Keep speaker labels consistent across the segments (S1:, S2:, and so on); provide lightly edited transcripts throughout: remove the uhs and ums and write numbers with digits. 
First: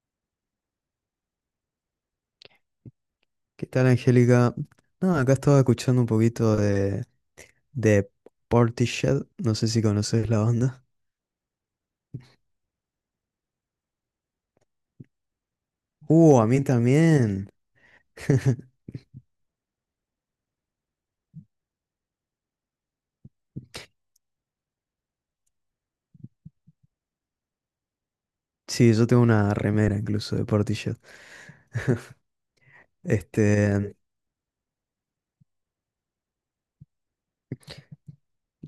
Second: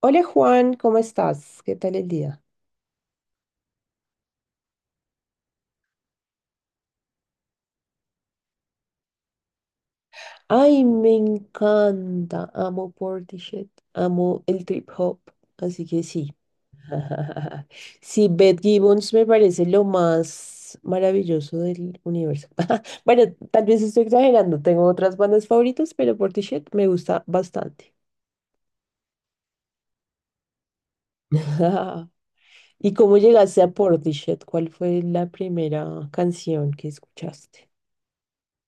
S1: Hola Juan, ¿cómo estás? ¿Qué tal el día?
S2: ¿Qué tal, Angélica? No, acá estaba escuchando un poquito de Portishead. No sé si conoces la
S1: Ay,
S2: banda.
S1: me encanta. Amo Portishead, amo el trip hop, así que sí.
S2: A mí también.
S1: Sí, Beth Gibbons me parece lo más maravilloso del universo. Bueno, tal vez estoy exagerando, tengo otras bandas favoritas, pero Portishead me gusta bastante.
S2: Sí, yo tengo una remera incluso de Portishead.
S1: ¿Y cómo llegaste a
S2: Este,
S1: Portishead? ¿Cuál fue la primera canción que escuchaste?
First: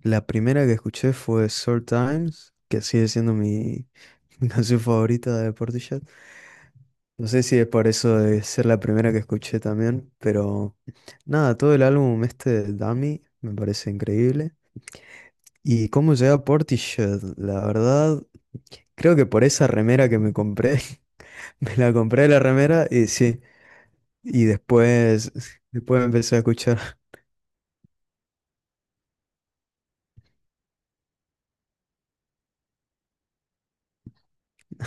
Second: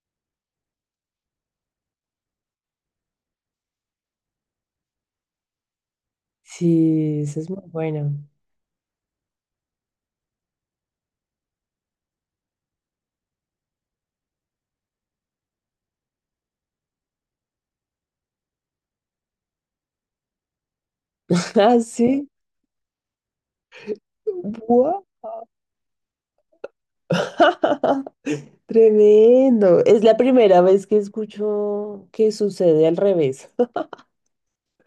S2: la primera que escuché fue Sour Times, que sigue siendo mi canción favorita de Portishead.
S1: Sí,
S2: No
S1: esa
S2: sé
S1: es
S2: si
S1: muy
S2: es por
S1: buena.
S2: eso de ser la primera que escuché también, pero nada, todo el álbum este Dummy me parece increíble. ¿Y cómo llegué a Portishead? La verdad, creo que por esa remera que me compré, me
S1: Ah,
S2: la
S1: sí.
S2: compré la remera y sí, y después, después empecé a escuchar.
S1: Tremendo. Es la primera vez que escucho que sucede al revés.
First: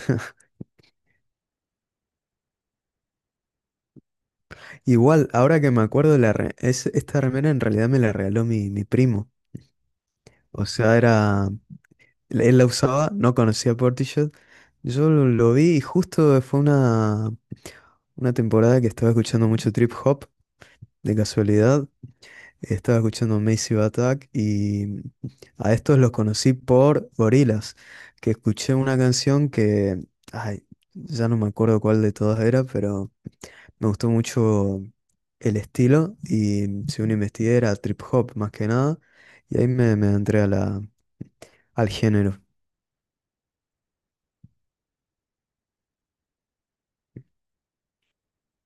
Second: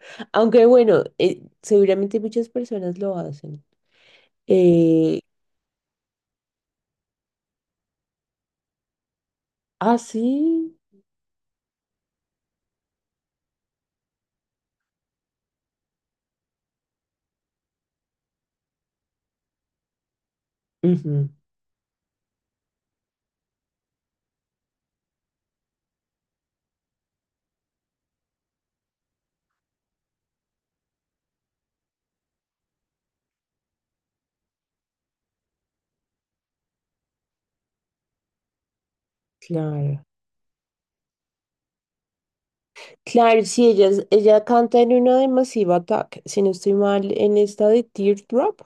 S1: Aunque bueno, seguramente muchas personas lo hacen. Eh,
S2: Igual, ahora que me acuerdo, esta remera en realidad me la regaló mi primo.
S1: ah,
S2: O
S1: sí.
S2: sea, era, él la usaba, no conocía Portishead. Yo lo vi y justo fue una temporada que estaba escuchando mucho trip hop, de
S1: Ujú,
S2: casualidad. Estaba escuchando Massive Attack y a estos los conocí por Gorillaz, que escuché una canción que, ay, ya no me acuerdo cuál de todas era, pero me gustó mucho el estilo, y si uno investiga era trip hop más que nada, y ahí
S1: claro.
S2: me entré a al género.
S1: Claro, sí, ella canta en una de Massive Attack. Si no estoy mal, en esta de Teardrop.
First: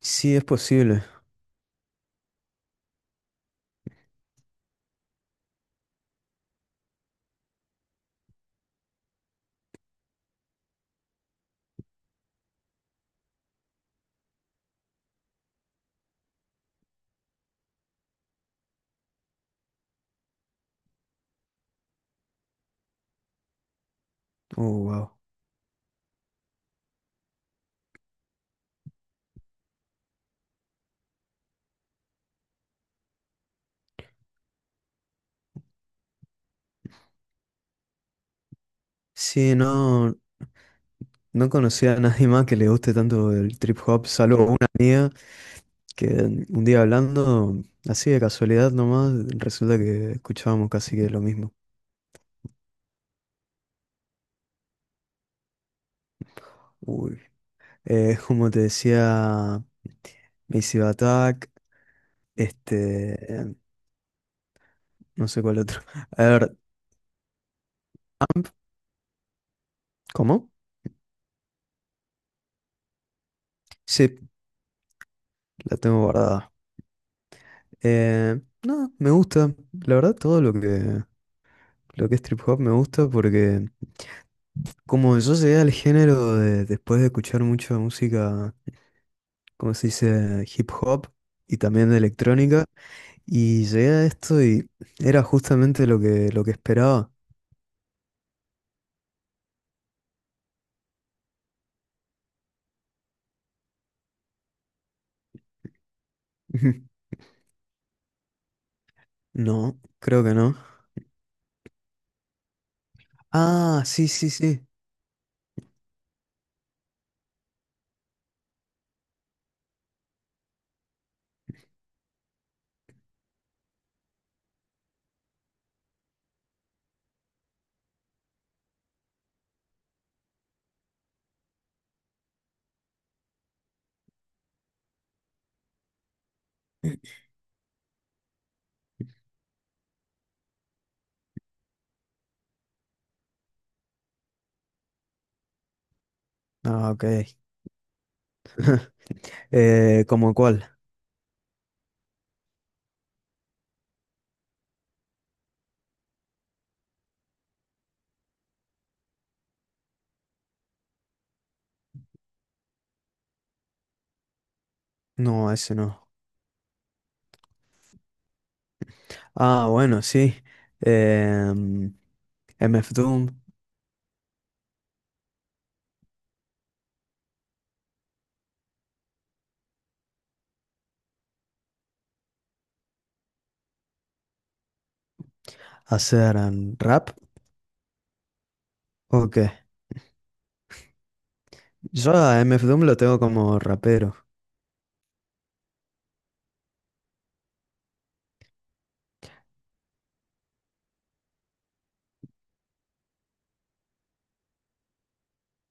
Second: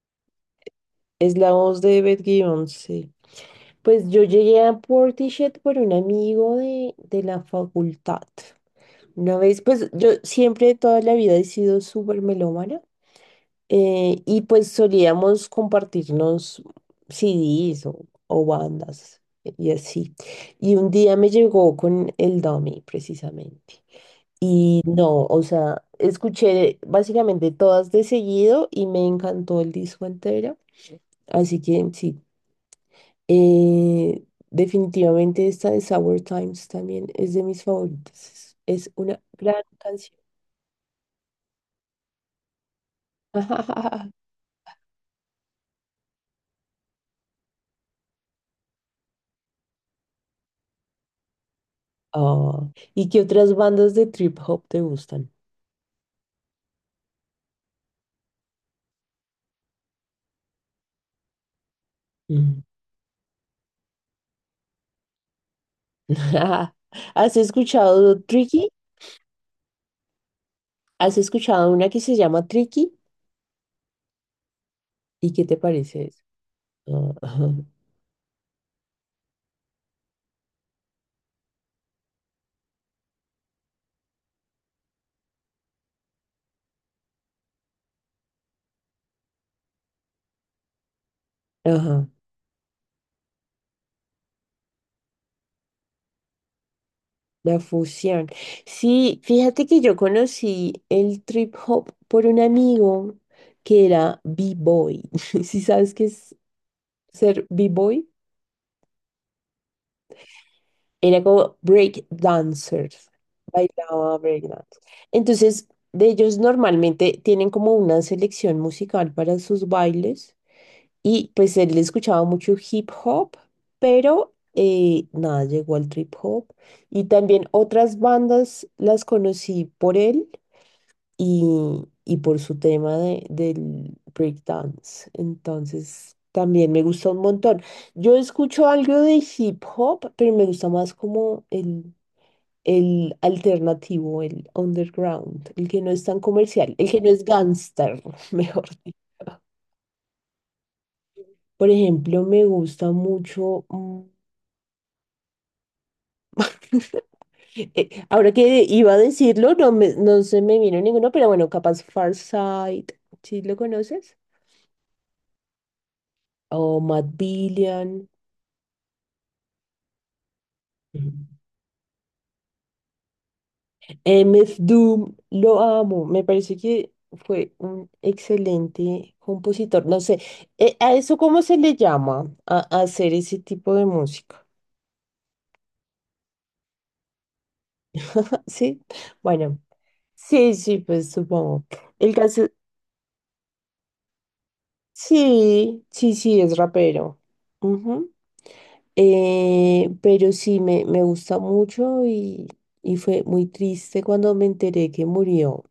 S2: Sí, es posible.
S1: Es la voz de Beth Gibbons, sí. Pues yo llegué a Portishead por un amigo de la facultad. Una vez, pues yo siempre toda la vida he sido súper melómana y pues solíamos compartirnos CDs o bandas y así. Y un día me llegó con el Dummy precisamente.
S2: Oh,
S1: Y
S2: wow.
S1: no, o sea, escuché básicamente todas de seguido y me encantó el disco entero. Así que sí, eh, definitivamente esta de Sour Times también es de mis favoritas. Es una
S2: Sí,
S1: gran
S2: no,
S1: canción.
S2: no conocía a nadie más que le guste tanto el trip hop, salvo una amiga que un día hablando, así de casualidad nomás, resulta que escuchábamos casi que lo mismo.
S1: Oh, ¿y qué otras bandas de trip hop te gustan?
S2: Uy. Como te decía, Massive Attack,
S1: Mm.
S2: este, eh, no sé cuál otro. A ver,
S1: ¿Has escuchado Tricky?
S2: ¿cómo?
S1: ¿Has escuchado una que se llama Tricky?
S2: Sí,
S1: ¿Y qué te
S2: la tengo
S1: parece eso?
S2: guardada.
S1: Ah, Ajá,
S2: Eh, no, me gusta, la verdad todo lo que es trip hop me gusta porque como yo llegué al después de escuchar mucha música, como se dice, hip hop y también de
S1: ajá,
S2: electrónica, y llegué a esto y era justamente lo que esperaba.
S1: la fusión. Sí, fíjate que yo conocí el trip hop por un amigo que era B-boy. ¿Sí sabes qué es ser B-boy?
S2: No, creo que no.
S1: Era como break dancers
S2: Ah, sí,
S1: bailaba
S2: sí,
S1: break
S2: sí.
S1: dance. Entonces, de ellos normalmente tienen como una selección musical para sus bailes y pues él escuchaba mucho hip hop, pero nada, llegó al trip hop. Y también otras bandas las conocí por él y por su tema del break dance. Entonces, también me gusta un montón. Yo escucho algo de hip hop, pero me gusta más como el alternativo, el underground, el que no es tan comercial,
S2: Ah,
S1: el que
S2: ok.
S1: no es gangster, mejor dicho.
S2: ¿Cómo cuál?
S1: Por ejemplo, me gusta mucho, ahora que iba a decirlo, no, no se me vino ninguno, pero bueno, capaz Farsight, ¿sí lo conoces?
S2: No, ese no.
S1: O Matt Billion.
S2: Ah, bueno, sí. Em, MF Doom,
S1: MF Doom, lo amo, me parece que fue un excelente compositor. No sé, ¿a eso cómo se le llama? A hacer ese tipo de música.
S2: hacer rap.
S1: Sí,
S2: Ok.
S1: bueno, sí, sí, pues supongo.
S2: Yo
S1: El
S2: a
S1: caso,
S2: MF Doom lo tengo como rapero.
S1: sí, sí, sí, es rapero. Ujú. Pero sí, me gusta mucho y fue muy triste cuando me enteré que murió,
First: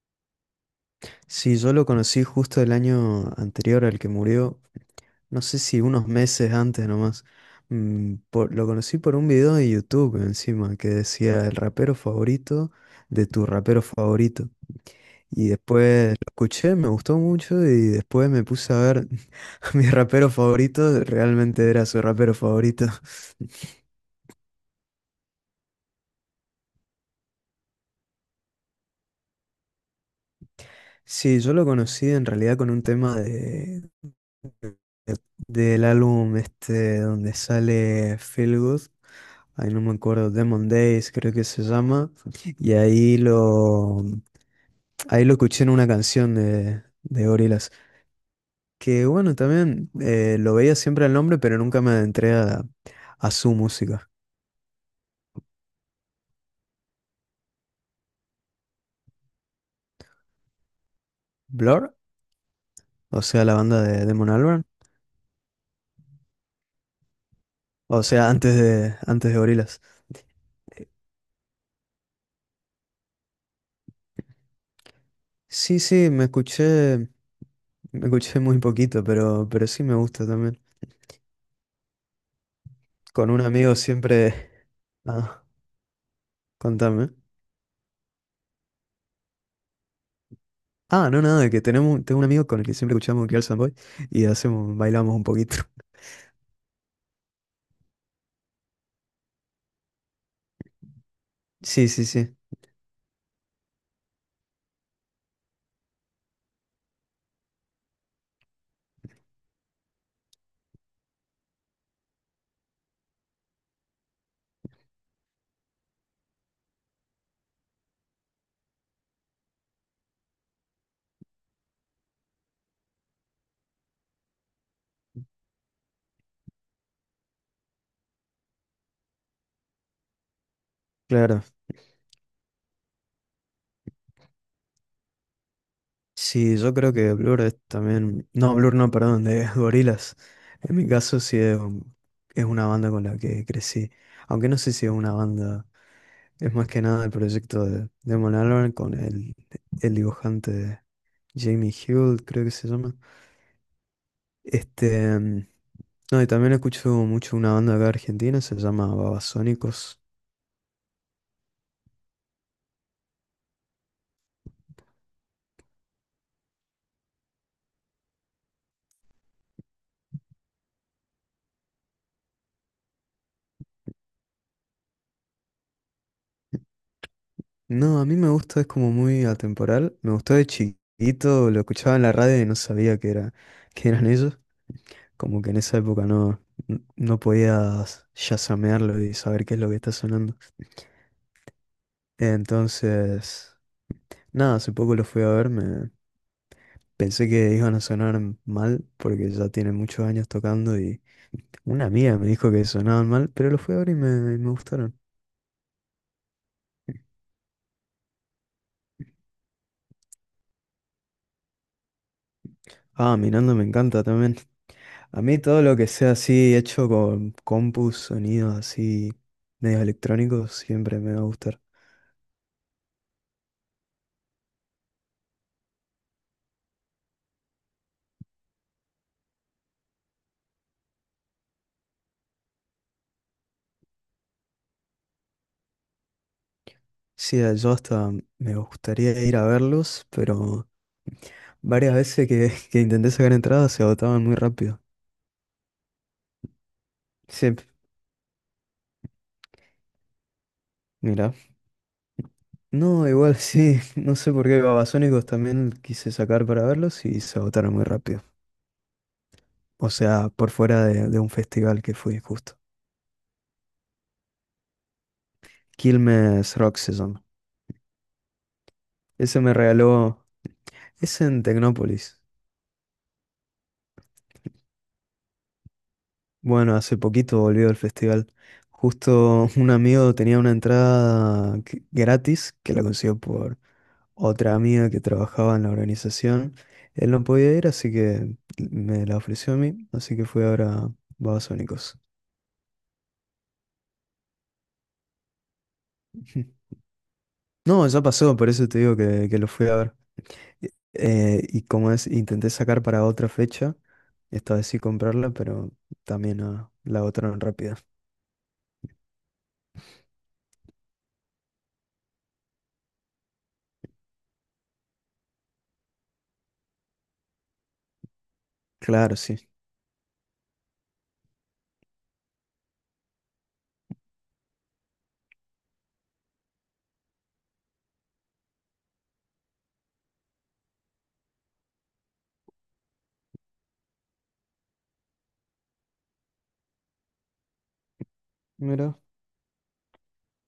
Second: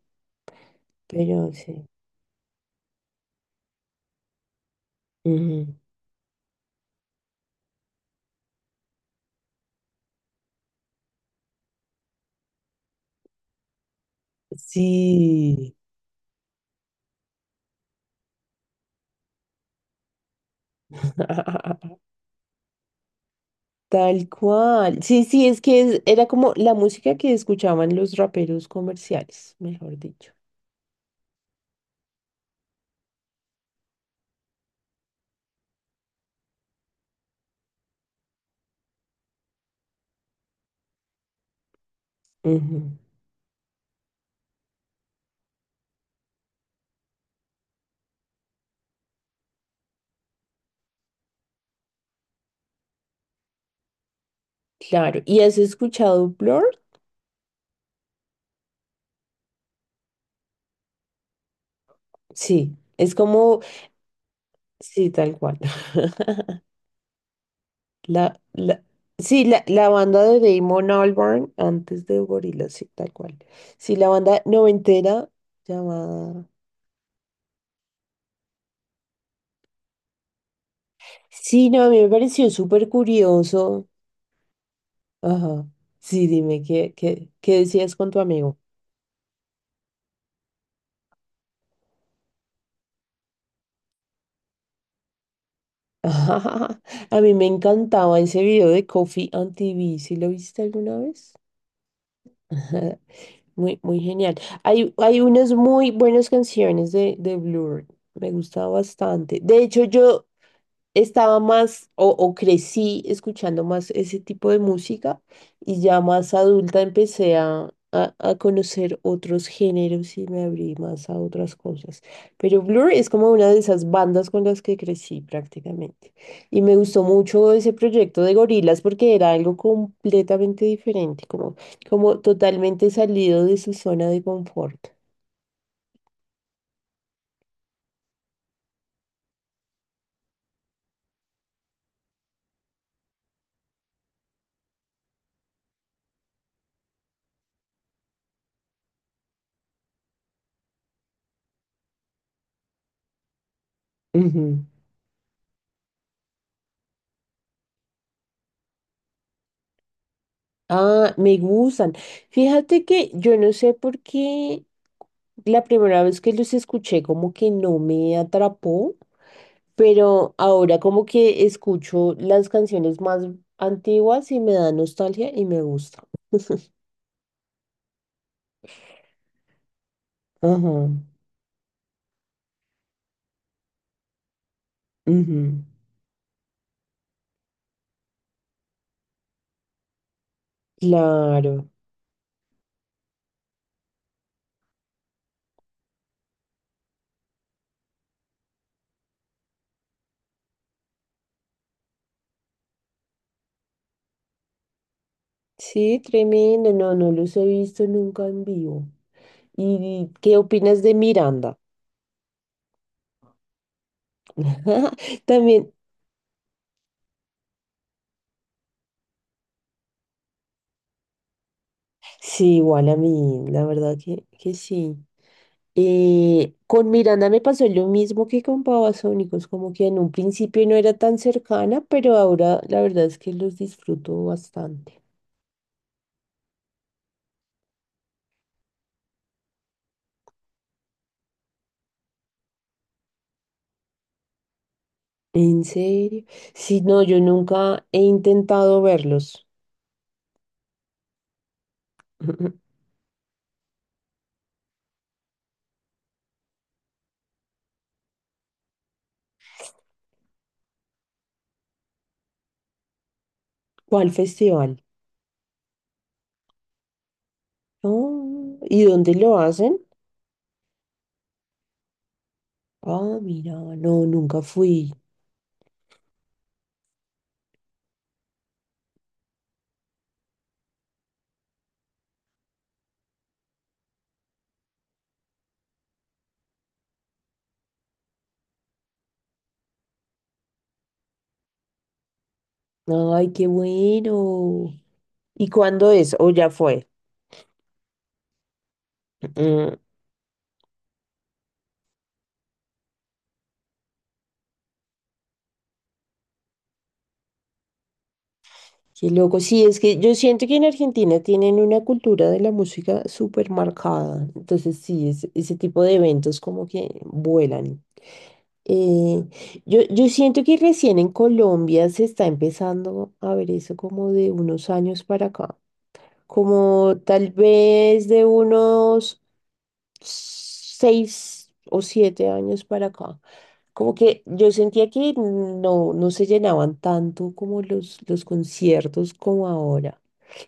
S1: pero
S2: Sí, yo
S1: sí.
S2: lo conocí justo el año anterior al que murió, no sé
S1: Ujú.
S2: si unos meses antes nomás. Lo conocí por un video de YouTube encima que decía el rapero favorito de tu rapero favorito. Y
S1: Sí.
S2: después lo escuché, me gustó mucho y después me puse a ver a mi rapero favorito, realmente era su rapero favorito.
S1: Tal cual. Sí, sí, es que era como la música que escuchaban los raperos comerciales, mejor dicho.
S2: Sí, yo lo conocí en realidad con un tema del álbum este donde sale Feel Good. Ay, no me acuerdo, Demon Days creo que se llama. Y
S1: Ujú.
S2: ahí lo escuché en una canción de Gorillaz. Que bueno, también lo veía siempre el nombre, pero nunca me adentré a su música.
S1: Claro. ¿Y has escuchado Blur?
S2: Blur,
S1: Sí, es
S2: o sea, la
S1: como,
S2: banda de Damon Albarn,
S1: sí, tal cual.
S2: o sea,
S1: La, la,
S2: antes de
S1: sí, la,
S2: Gorillaz.
S1: la banda de Damon Albarn antes de Gorillaz, sí, tal cual. Sí, la banda noventera
S2: Sí, sí,
S1: llamada.
S2: me escuché muy poquito, pero sí me gusta también.
S1: Sí, no, a mí me pareció súper
S2: Con un amigo
S1: curioso.
S2: siempre. Ah,
S1: Ajá. Sí, dime, ¿qué,
S2: contame.
S1: qué, qué decías con tu amigo?
S2: Ah, no, nada, que tenemos, tengo un amigo con el que siempre escuchamos Girls and Boys y hacemos, bailamos un poquito.
S1: A mí me encantaba ese video de Coffee on TV. ¿Sí lo viste alguna vez?
S2: Sí, sí, sí,
S1: Muy, muy genial. Hay unas muy buenas canciones de Blur. Me gusta bastante. De hecho, yo estaba más o crecí escuchando más ese tipo de música y ya más adulta empecé a conocer otros géneros y me abrí más a otras cosas. Pero Blur es como una de esas bandas con las que crecí prácticamente. Y me gustó mucho ese proyecto de gorilas porque era algo completamente diferente,
S2: claro.
S1: como totalmente salido de su zona de confort.
S2: Sí, yo creo que Blur es también. No, Blur no, perdón, de Gorillaz. En mi caso es una banda con la que crecí. Aunque no sé si es una banda. Es más que nada el proyecto de Damon Albarn con el dibujante Jamie Hill, creo que se llama.
S1: Ujú.
S2: Este, mm, no, y también escucho mucho una banda acá argentina, se llama Babasónicos.
S1: Ah, me gustan. Fíjate que yo no sé por qué la primera vez que los escuché como que no me atrapó, pero ahora como que escucho las canciones más antiguas y me da nostalgia y me gusta.
S2: No, a mí me gusta, es como muy atemporal. Me gustó de
S1: Ajá.
S2: chiquito, lo escuchaba en la radio y no sabía que eran ellos. Como que en
S1: Ujú.
S2: esa época no podías chasamearlo y saber qué es lo que está sonando.
S1: Claro.
S2: Entonces, nada, hace poco lo fui a ver, me pensé que iban a sonar mal porque ya tienen muchos años tocando y una amiga me dijo que sonaban mal, pero lo fui a ver y me gustaron.
S1: Sí, tremendo. No, no los he visto nunca en vivo. ¿Y qué opinas de Miranda?
S2: Ah, mirando me encanta también. A mí todo
S1: También,
S2: lo que sea así hecho con compus, sonidos así medios electrónicos, siempre me va a gustar.
S1: sí, igual a mí, la verdad que, sí. Con Miranda me pasó lo mismo que con Babasónicos, como que en un principio no era tan cercana, pero ahora la verdad es que los disfruto bastante.
S2: Sí, yo hasta me gustaría ir a verlos, pero varias veces que intenté sacar entradas se agotaban muy rápido.
S1: ¿En serio? Sí, no, yo
S2: Sí,
S1: nunca he intentado verlos.
S2: mira. No, igual sí, no sé por qué Babasónicos también quise sacar para verlos y se agotaron muy rápido. O sea, por fuera de un festival que fui justo.
S1: ¿Cuál festival?
S2: Quilmes Rock se llama.
S1: Oh, ¿y dónde lo
S2: Ese me
S1: hacen?
S2: regaló. Es en Tecnópolis.
S1: Ah, mira, no, nunca fui.
S2: Bueno, hace poquito volvió el festival. Justo un amigo tenía una gratis que la consiguió por otra amiga que trabajaba en la organización. Él no podía ir, así que me la ofreció a mí. Así que fui ahora a Babasónicos.
S1: Ay, qué bueno. ¿Y cuándo es? ¿O ya fue?
S2: No, ya pasó, por eso te digo que lo fui
S1: Mm,
S2: a ver. Y eh, y como es, intenté sacar para otra fecha. Esta vez sí comprarla, pero también ah, la agotaron rápido.
S1: qué loco. Sí, es que yo siento que en Argentina tienen una cultura de la música súper marcada. Entonces, sí, ese tipo de eventos como que vuelan.
S2: Claro,
S1: Eh,
S2: sí.
S1: yo siento que recién en Colombia se está empezando a ver eso como de unos años para acá. Como tal vez de unos 6 o 7 años para acá. Como que yo sentía que no se llenaban tanto como los
S2: Mira,
S1: conciertos como ahora.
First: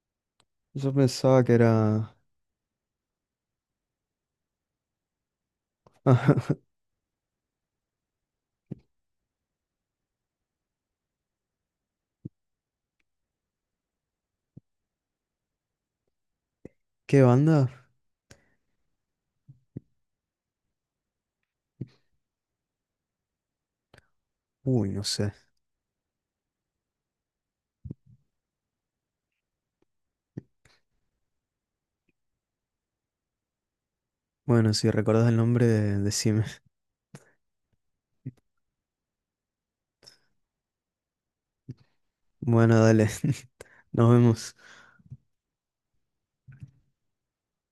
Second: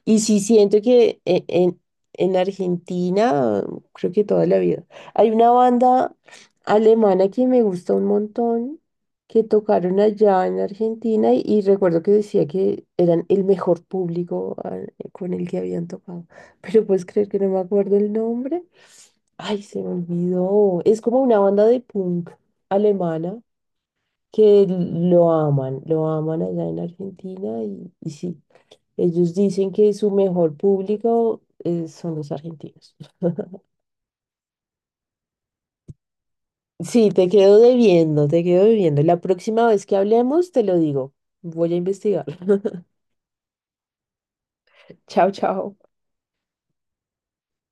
S1: Y sí siento
S2: yo
S1: que e-
S2: pensaba que
S1: en,
S2: era...
S1: en Argentina, creo que toda la vida, hay una banda alemana que me gusta un montón, que tocaron allá en Argentina y recuerdo que decía que eran el mejor público con el que habían tocado. Pero puedes
S2: ¿Qué
S1: creer que no me
S2: banda?
S1: acuerdo el nombre. Ay, se me olvidó. Es como una banda de punk alemana que
S2: Uy, no sé.
S1: lo aman allá en Argentina y sí, ellos dicen que su mejor público son los argentinos.
S2: Bueno, si recordás el nombre, decime.
S1: Sí, te quedo debiendo, te quedo debiendo. La próxima vez que hablemos, te lo digo. Voy a investigar.
S2: Bueno, dale. Nos vemos.
S1: Chao, chao.